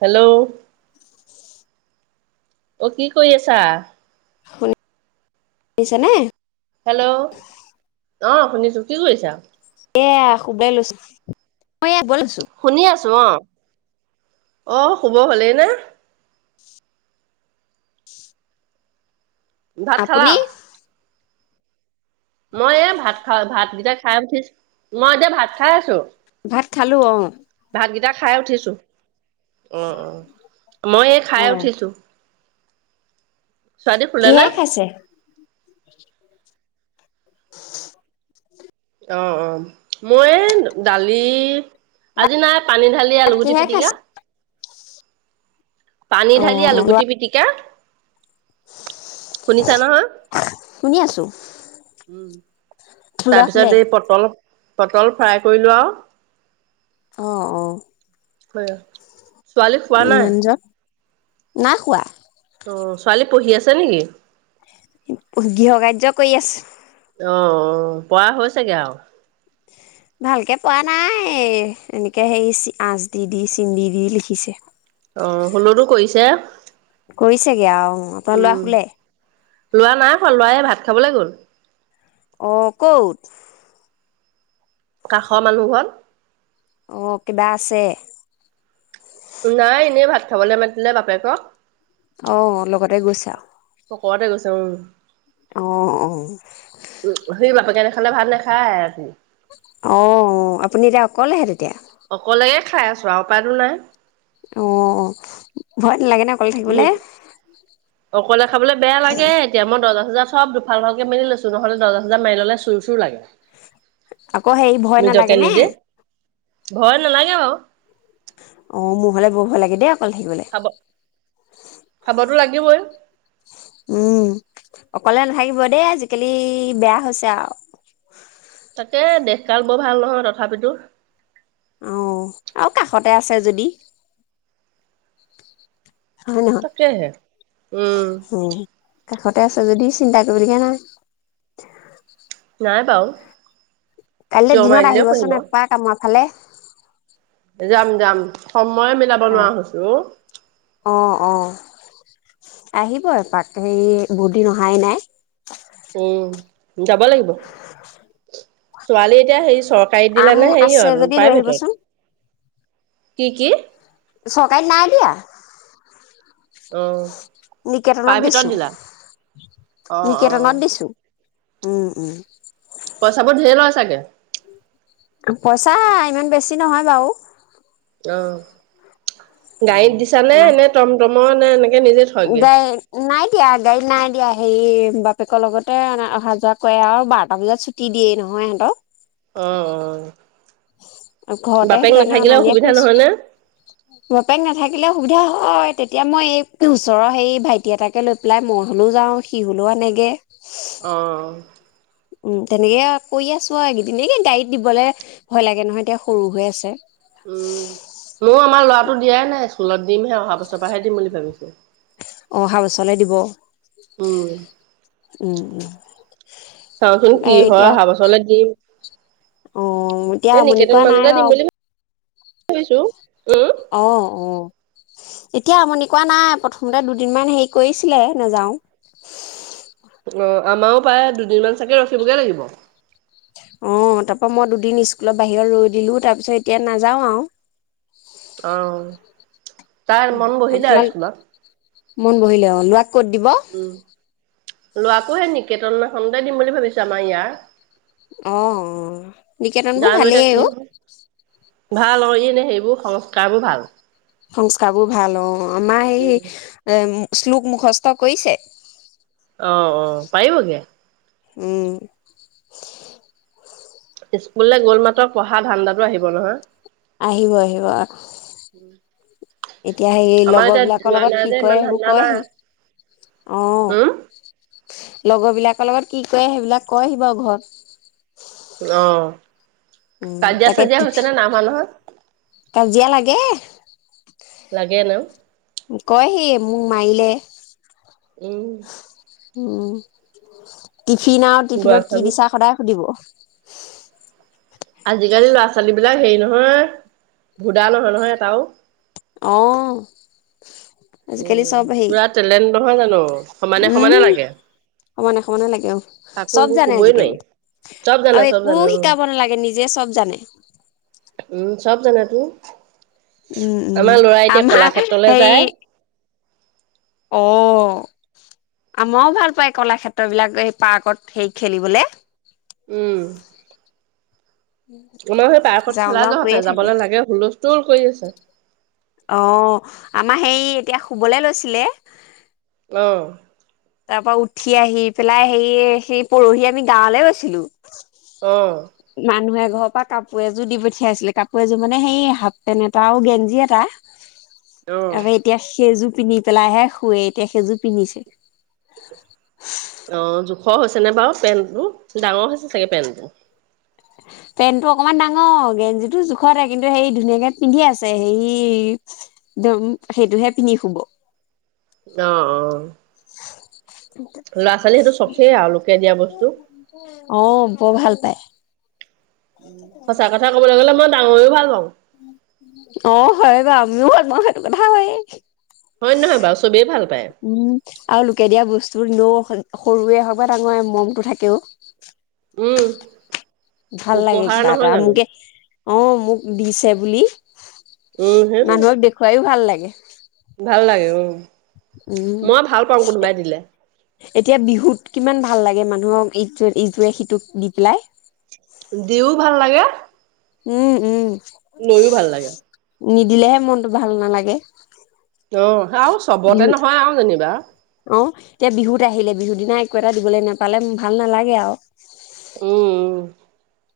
Hello. [inaudible] অ', কি কৰি আছা? শুনি শুনিছা নে? হেল্ল' অ শুনিছোঁ কি কৰিছা? এয়া শুবলে লৈছো। মই ইয়া বইছোঁ শুনি আছো অ, অ' শুব হ'লেই নে? ভাত খালা? আপুনি? মই এ ভাত খা ভাতকেইটা খাই উঠিছো, মই এতিয়া ভাত খাই আছো। ভাত খালোঁ অঁ। ভাতকেইটা খাই উঠিছো। অঁ, অঁ, মই এই খাই উঠিছো। ছোৱালী শুলে নে? কিহেৰে খাইছে? [inaudible] [inaudible] অঁ অ' মই এই দালি, আজি নাই পানী ঢালি ভাত আলুগুটি কিহে পিটিকা। খাইছে? পানী ঢালি অ', ল'ৰা আলুগুটি পিটিকা। শুনিছা নহয়, শুনি আছো, উম। ল'ৰা তাৰ শুলে? পিছত এই পটল পটল ফ্ৰাই কৰিলো আৰু। অঁ, অ। [unintelligible] ছোৱালী শোৱা নাই। মানুহজন? নাই শোৱা। অঁ, ছোৱালী পঢ়ি আছে নেকি? গৃহ কাৰ্য কৰি আছ অঁ, অঁ পৱা হৈছেগে আৰু। ভালকে পৱা নাই, এনেকে সেই আচ দি- দি চিন দি- দি লিখিছে। অঁ, হ'লটো কৰিছে, কৰিছেগে আৰু অ', আপোনাৰ ল'ৰা উম শুলে? লৱা নাই শোৱা, লৱা এই ভাত খাবলৈ গ'ল। অঁ ক'ত? কাষৰ মানুহ ঘৰত। অঁ কিবা আছে। নাই এনেই ভাত খাবলৈ মাতিলে বাপেকক। অ' লগতে গৈছে আও। পকৰতে গৈছে উম। অঁ, অ', অঁ সি বাপেকে নাখালে ভাত নাখায় ৰাতি - অঁ আপুনি এতিয়া অক কলেহে তেতিয়া। অকলেই খাই আছো আৰু উপাই টো নাই। অঁ, ভয় নালাগে নে অকলে থাকিবলে গোদ অকলে খাবলে বেয়া লাগে এতিয়া মই দৰ্জা চৰ্জা চব দুফাল দুফালকে মেলি লৈছো নহলে দৰ্জা চৰ্জা মাৰি ল'লে চুৰ চুৰ লাগে আকৌ হেৰি ভয় নিজকে নালাগে নে অ নিজে ভয় নালাগে বাৰু মোৰ হলে বহুত ভয় লাগে দে অকল থাকিবলৈ খাব খাবতো লাগিবই উম অকলে নাথাকিব দেই আজিকালি বেয়া হৈছে আৰু তাকে দেখকাল বৰ ভাল নহয় তথাপিতো অহ আৰু কাষতে আছে যদি হয় নহয় তাকেহে উম কাষতে আছে যদি চিন্তা কৰিব লগা নাই নাই বাওঁ কাইলৈ দিনত আহিবচোন এপাক আমাক ভালে যাম যাম সময়ে মিলাব অ নোৱাৰা হৈছো অ অ আহিব এপাক হেৰি বহুত দিন অহাই নাই উম, যাব লাগিব ছোৱালী এতিয়া হেৰি চৰকাৰী দিলে আম নে আছে সেৰিয়ত যদি লৈ প্ৰাইভেটত আহিবচোন কি কি চৰকাৰীত নাই দিয়া অ, নিকেতনত প্ৰাইভেটত দিছো দিলা অ অ নিকেতনত দিছো উম উম পইচাবোৰ ঢেৰ লয় চাগে পইচা ইমান বেছি নহয় বাৰু অ গাড়ীত দিছানে নে টমটমৰ নে এনেকে নিজে থয়গে? গাড়ী নাই দিয়া গাড়ী নাই দিয়া হেৰি বাপেকৰ লগতে অহা যোৱা কৰে আৰু বাৰটা বজাত ছুটি দিয়েই নহয় সিহঁতক অ অ আৰু ঘৰতে বাপেক সেই কাৰণে নাথাকিলে অনা নিয়া অসুবিধা নহয় নে? কৰিছো বাপেক নাথাকে সুবিধা হয় তেতিয়া মই এই ওচৰৰ হেৰি ভাইটি এটাকে লৈ পেলাই মই হ'লেও যাওঁ সি হ'লেও আনেগৈ অহঁ উম তেনেকে কৰি আছো আৰু এইকেইদিন গাড়ীত দিবলে ভয় লাগে নহয় এতিয়া সৰু হৈ আছে মইয়ো আমাৰ লৰাটো দিয়াই নাই স্কুলত দিমহে অহা বছৰ পৰাহে দিম বুলি ভাবিছোঁ অহা বছৰলৈ দিব উম উম [inaudible] চাওঁচোন কি এই হয় এতিয়া অহা বছৰলৈ দিম অ এতিয়া এ আমনি নিকেতন কৰা মানুহ নাই এটা দিম বাৰু বুলি। ছো। অ অ এতিয়া আমনি কা নাই প্ৰথমতে দুদিনমান হেৰি কৰিছিলে নাযাও। অ আমাৰো প্ৰায় দুদিনমান চাগে ৰখিবগে লাগিব। অ তাৰ পৰা মই দুদিন স্কুলৰ বাহিৰত ৰৈ দিলো তাৰ পিছত এতিয়া নাযাও আৰু। অহ। তাই মন বহি দা আপোনাল স্কুলত। মন বহিলে অ। ক'ত দিব। লোৱাকোহে নিকেতন সন্দেহ দিম বুলি ভাবিছে আমাৰ ইয়াৰ অ নিকেতন বোৰ জানো এতিয়া ভালেই কি অ। হয় সংস্কাৰ বোৰ ভাল। সংস্কাৰ বোৰ ভাল অ আমাৰ এইেই এ শ্লোক মুখস্থ কৰিছে। অ অ পাৰিবগে। উম। স্কুললৈ গ'ল মাতৰ পঢ়া ধান্দাো আহিব নহয়। আহিব আহিব এতিয়া হে আমাৰ লগৰ এতিয়া বিলাকৰ যোৱা লগত নাই কি যে ক ইমান সেইবোৰ ধান্দা নাই কয়হি অ। উম লগৰ বিলাকৰ লগত কি কৰে সেইবিলাক কয়হি বাৰু ঘৰত। অহ। উম, কাজিয়া তাকে চাজিয়া হৈছে ন না মানুহৰ। কাজিয়া লাগে। লাগে ন। কয় সি মোক মাৰিলে। উম উম। টিফিন আৰু ল'ৰা টিফিনত কি ছোৱালী দিছা সদায় সুধিব। আজিকালি ল'ৰা ছোৱালী বিলাক হেৰি নহয় ভুদা নহয় নহয় এটাও। অ। আজিকালি উম চব হেৰি পুৰা টেলেণ্ট নহয় জানো সমানে সমানে উম লাগে সমানে সমানে লাগে আৰু কাকো চব একো জানে কবই নাইি আজিকালি চব জানে আৰু চব একো জানে উ শিকাব নালাগে নিজে চব জানে উম চব জানে। উ। উম উম আমাৰ সেই। যায় অ আমাৰও ভাল পায় কলাক্ষেত্ৰ বিলাক এই পাৰ্কত সেই খেলিবলে। উম। আমাৰ সেই পাৰ্কত যাওঁ খেলা যাওঁ যহাতে কৈয়ে থাকে যাবলৈ লাগে হুলুস্থ তুৰ। কৈ আছা। অ আমাৰ হেই এতিয়া শুবলে লৈছিলে। আহ তাৰ পৰা উঠি আহি পেলাই সে সেই পৰহি আমি গাঁৱ গৈছিলো। অ মানুহে। ঘৰৰ পৰা কাপোৰ এযোৰ দি পঠিয়াইছিলে, কাপোৰ এযোৰ মানে সেই হাফ পেণ্ট এটা আৰু গেঞ্জি এটা। অ আবে এতিয়া সেইযো পিন্ধি পেলাইহে শুুৱে এতিয়া সেইযোৰ পিন্ধিছে। [inaudible] অ জোখৰ হৈছে নে বাৰু পেণ্টটো, ডাঙৰ হৈছে চাগে পেণ্টটোৰ? পেন্টটো অকমান ডাঙৰ, গেঞ্জিটো জোখতে কিন্তু সে ধুনীয়াকে পিন্ধি আছে হেই দম সেইটোহে পিন্ধি শুব আহ আহ ল'ৰা ছোৱালী সেইটো চখে আৰু লোকে দিয়া বস্তু। অ বৰ ভাল। বাই। উম, সঁচা কথা কবলৈ গ'লে মই ডাঙৰেও ভাল পাওঁ। অ হয় বাও। আমিও ভাল পাওঁ সেইটো কথা হয়ে। হয় নহয় বাও, চবেই ভাল পায়। য ন সৰুৱে হওক বা ডাঙৰ মমতটো থাকেও। উম। ভাল লাগে উপহাৰ কিবা নহয় এটা জানো? মোকে অ মোক দিছে। ছে বুলি। উম সেইটোয়ে, মানুহক দেখুৱাইও ভাল লাগে। ভাল লাগে উম। উম মই ভাল পাওঁ কোনোবাই দিলে। এতিয়া বিহুত কিমান ভাল লাগে মানুহক এইটো এইটোয়ে। সিটোক দি পেলাই। দিও উম উম। নৈও ভাল লাগে। নিদিলেহে মনতটো ভাল নালাগে। আহ আৰু চবতে বিহু নহয় আৰু যেনিবা। অ এতিয়া বিহুত আহিলে বিহুৰ দিনা একো এটা দিবলৈ নোপালে ভাল নালাগে আও। উম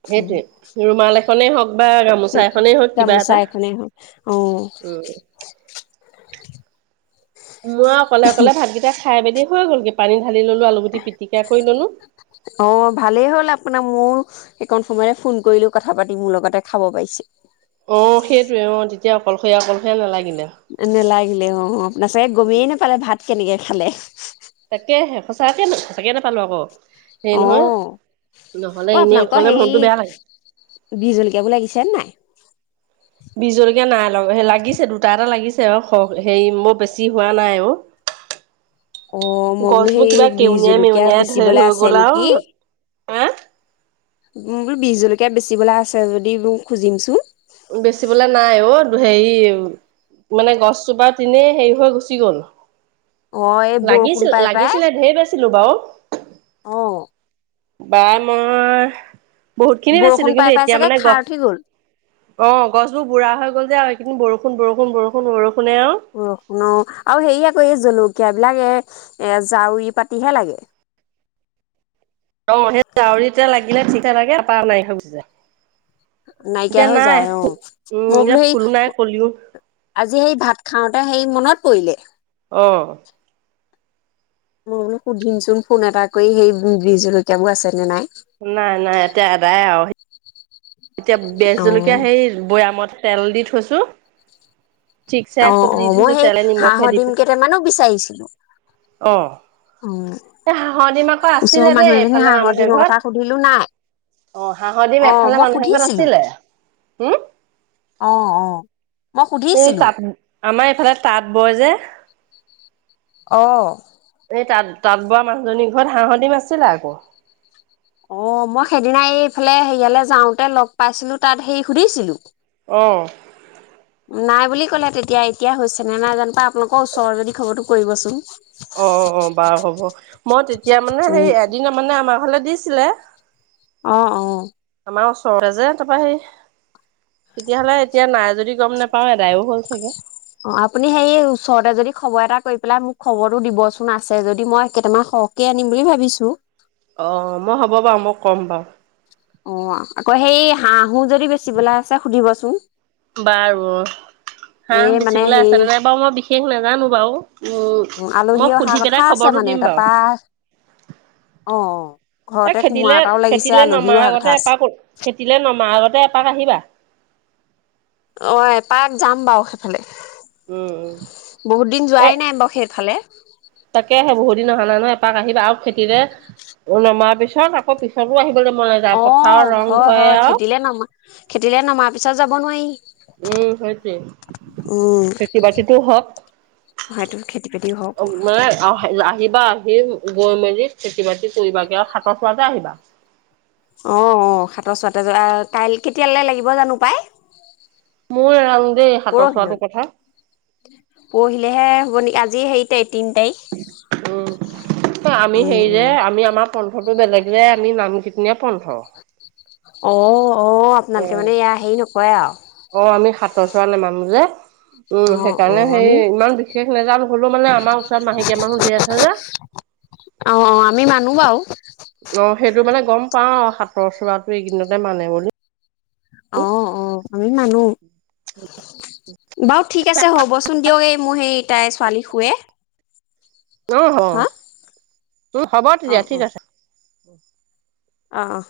সেইটোৱে ৰুমাল এখ সনে হওক বা উ গামোচা এখনেই হওক কিবা গামোচা এটা। এখনে হক, আহ [inaudible] উম মই অকলে অকলে ভাতকেইটা খ- খাই পিনি হৈ গল গে, পানী ঢালি ললো আলুগুটি পিটিকা কৰি ললো। অ ভালেই হ'ল আপোনাৰ। মোৰ সেইকণ সময়তে ফোন কৰিলো কথা পাতি মোৰ লগতে খাব পাইছ। অ সেইটোয়ে অ তেতিয়া অকল নেলাগিলে অ আপোনাৰ চাগে গমিয়েই নেপালে ভাত কেনেকৈ খালে তাকে সঁচাকে সঁচাকে নেপালো আকৌ হেৰি অ নহয় নহ'লে অ এনেই আপোনালোকৰ অকলে হে মনটো বেয়া লাগে। বিজ জলকীয়াবো লাগিছেনে নাই উ বি জলকীয়া নাই লাগিছে দুটা এটা লাগিছে আৰু হেৰি মৰ বেছি হোৱা নাই আৰু অ মই বোলো গছবোৰ সেই কিবা বিহ কেউনিয় জলকীয়া মেউনিয়াই বেচিবলৈ হৈ আছে গ'ল নেকি আৰু হা বোলো বি জলকীয়া বেচিবলে আছে যদি মোক খুজিম চোন বেচিবলে নাই অ হেৰি মানে গছজোপা নেই হেৰি হৈ গুচি গ'ল অ এই বৰষুণ লাগিছিল পাই পাই লাগিছিলে ঢেৰ বাইছিলো বাও অ বাইমা বহুত খিনিত আছিলো বৰষুণ পাই কিন্তু পাই এতিয়া চাগে মানে খাৰ গহ উঠি গ'ল অ গছ বোৰ বুঢ়া হৈ গ'ল যে আৰু এইকেইদিন বৰষুণ বৰষুণ বৰষুণ বৰষুণ অ শুন আৰু হেৰিয়া আকৌ জলুক কিয় বিলাক এ এ জাউৰী পাতিহে লাগে অ সেই জউৰি এতিয়া লাগিলে ঠিকা লাগেপাৰ নাই সছে নাইকিয়া হৈ যায় অ উম মই এতিয়া বোলো সেই ফুলো নাই কলিও আজি সেই ভাত খাওতে সেই মনত কইলে আহ মই বোলো সুধিম চোন ফোন এটা কৰি সেই বজ জলকীয়াবোৰ আছেনে নাই নাই নাই এতিয়া আদায় আৰু এতিয়া বেজ অ জলকীয়া সেই বৈয়ামত তেল দি থৈছোঁ অ অ মই সেই হাঁহ দি সদিম কেইটামানো বিচাৰিছিলো অ অ এ হাঁহৰ ডিম আকৌ ওচৰৰ আছিলে দেই মানুহ এজনী এইফালে হাঁহৰ মানুহে ডিমৰ কথা ঘৰত সুধিলো নাই অ হাঁহৰ ডিম অ এফালে মই মানুহে সুধিছিলো আাছিলে হম অ অ মই সেই সুধিছিলো তাঁত আমাৰ এইফালে তাঁত বয় যে আহ এই তাঁ তাঁত বোৱা মানুহজনীৰ ঘৰত হাঁহদিম আছিলে আকৌ অ মই সেইদিনা এই এইফালে হেৰিয়ালে যাওঁতে লগ পাইছিলো তাত হেৰি সুধিছিলো অঁ নাই বুলি ক'লে তেতিয়া এতিয়া হৈছে নে নাই জান পা আপোনালোকৰ ওচৰৰ যদি খবৰটো কৰিবচোন অ অ বাৰু হ'ব মই তেতিয়া মানে উম সেই এদিন মানে আমাৰ গলে দিছিলে আহ অ আমাৰ ওচৰতে যে তাৰপা সেই তেতিয়াহ'লে এতিয়া নাই যদি গম নোপাওঁ এদায়ো হ'ল চাগে অ' আপুনি সেই ওচৰতে যদি খবৰ এটা কৰি পেলাই মোক খবৰটো দিবচোন আছে যদি মই কেইটামান সৰহকে আনিম বুলি ভাবিছো। অ' মই হ'ব বাৰু, মই ক'ম বাৰু। অ' আক - আকৌ সেই হাঁহ হো যদি বেচিবলে আছে সুধিব [unintelligible] [unintelligible] হাঁহ এই মানে বেচিবলে আছে হেৰি নে নাই, বাৰু মই বিশেষ নাজানো বাৰু, উম, আলহী মই অহা সুধি কথা পেলাই আছে খবৰটো মানে দিম বাৰু। অ'। এ খেতিলে - খেতিলৈ নমাৰ কথা আগতে আছে। এপাক ও - খেতিলৈ নমাৰ আগতে এপাক আহিবা। অ' এপাক যাম বাৰু সেইফালে। উম উম বহুত দিন এ যোৱাই নাই বাৰু সেইফালে। পাক আহিবা আৰু খেতিৰে নমাৰ পিছত আকৌ পিছতো আহিব অ' হয় হয়। খেতিলে নমা - খেতিলে নমাৰ পিছত যাব নোৱাৰি। উম, সেইটোৱে। খেতি বাতিটোও হওক, হয়তো খেতি বাতি হওক অ - মানে অহ - [unintelligible] আহিবা। আহিম গৈ মেলি খেতি বাতি কৰিবা কে আৰু সাতৰ চুৱাতে আহিবা। অ' অ' সাতৰ চুৱাতে যোৱা অ [unintelligible] কেতিয়ালে লাগিব জানো পাই। মোও নেজানুং দে সাতৰ পৰহিলৈ চুৱাটোৰ কথা। পৰহিলেহে হ'ব নেকি আজি হেই টাইখ তিন তাইখ। উম আমি হেৰি যে আমি আমাৰ [unintelligible] বেলেগ যে আমি নাম কীৰ্ত্তনীয়া পন্থ। অ'। অ' আপোনালোকে মানে এয়া হেৰি নকৰে আৰু সাতৰ চুৱা নেমানো যে। উম অ', সেইকাৰণে অ', হেই আমি ইমান বিশেষ নেযানো। হ'লো মানে আমাৰ ওচৰত মাহেকীয়া মানুহ ধেৰ আছে যে, অ', অ', আমি মানো বাৰু অ' সেইটো মানে গম পাও। তৰ চুৱাটো এইকেইদিনতে মানে বুলি অ' অ' আমি মানো। বাৰু ঠিক আছে হ'বচোন দিয়ক এই মোৰ সেই তাইৰ ছোৱালী শুৱে অ' হ'। হা [unintelligible] হ'ব তেতিয়া অ', অ', ঠিক অ', আছে। [inaudible] অ অহ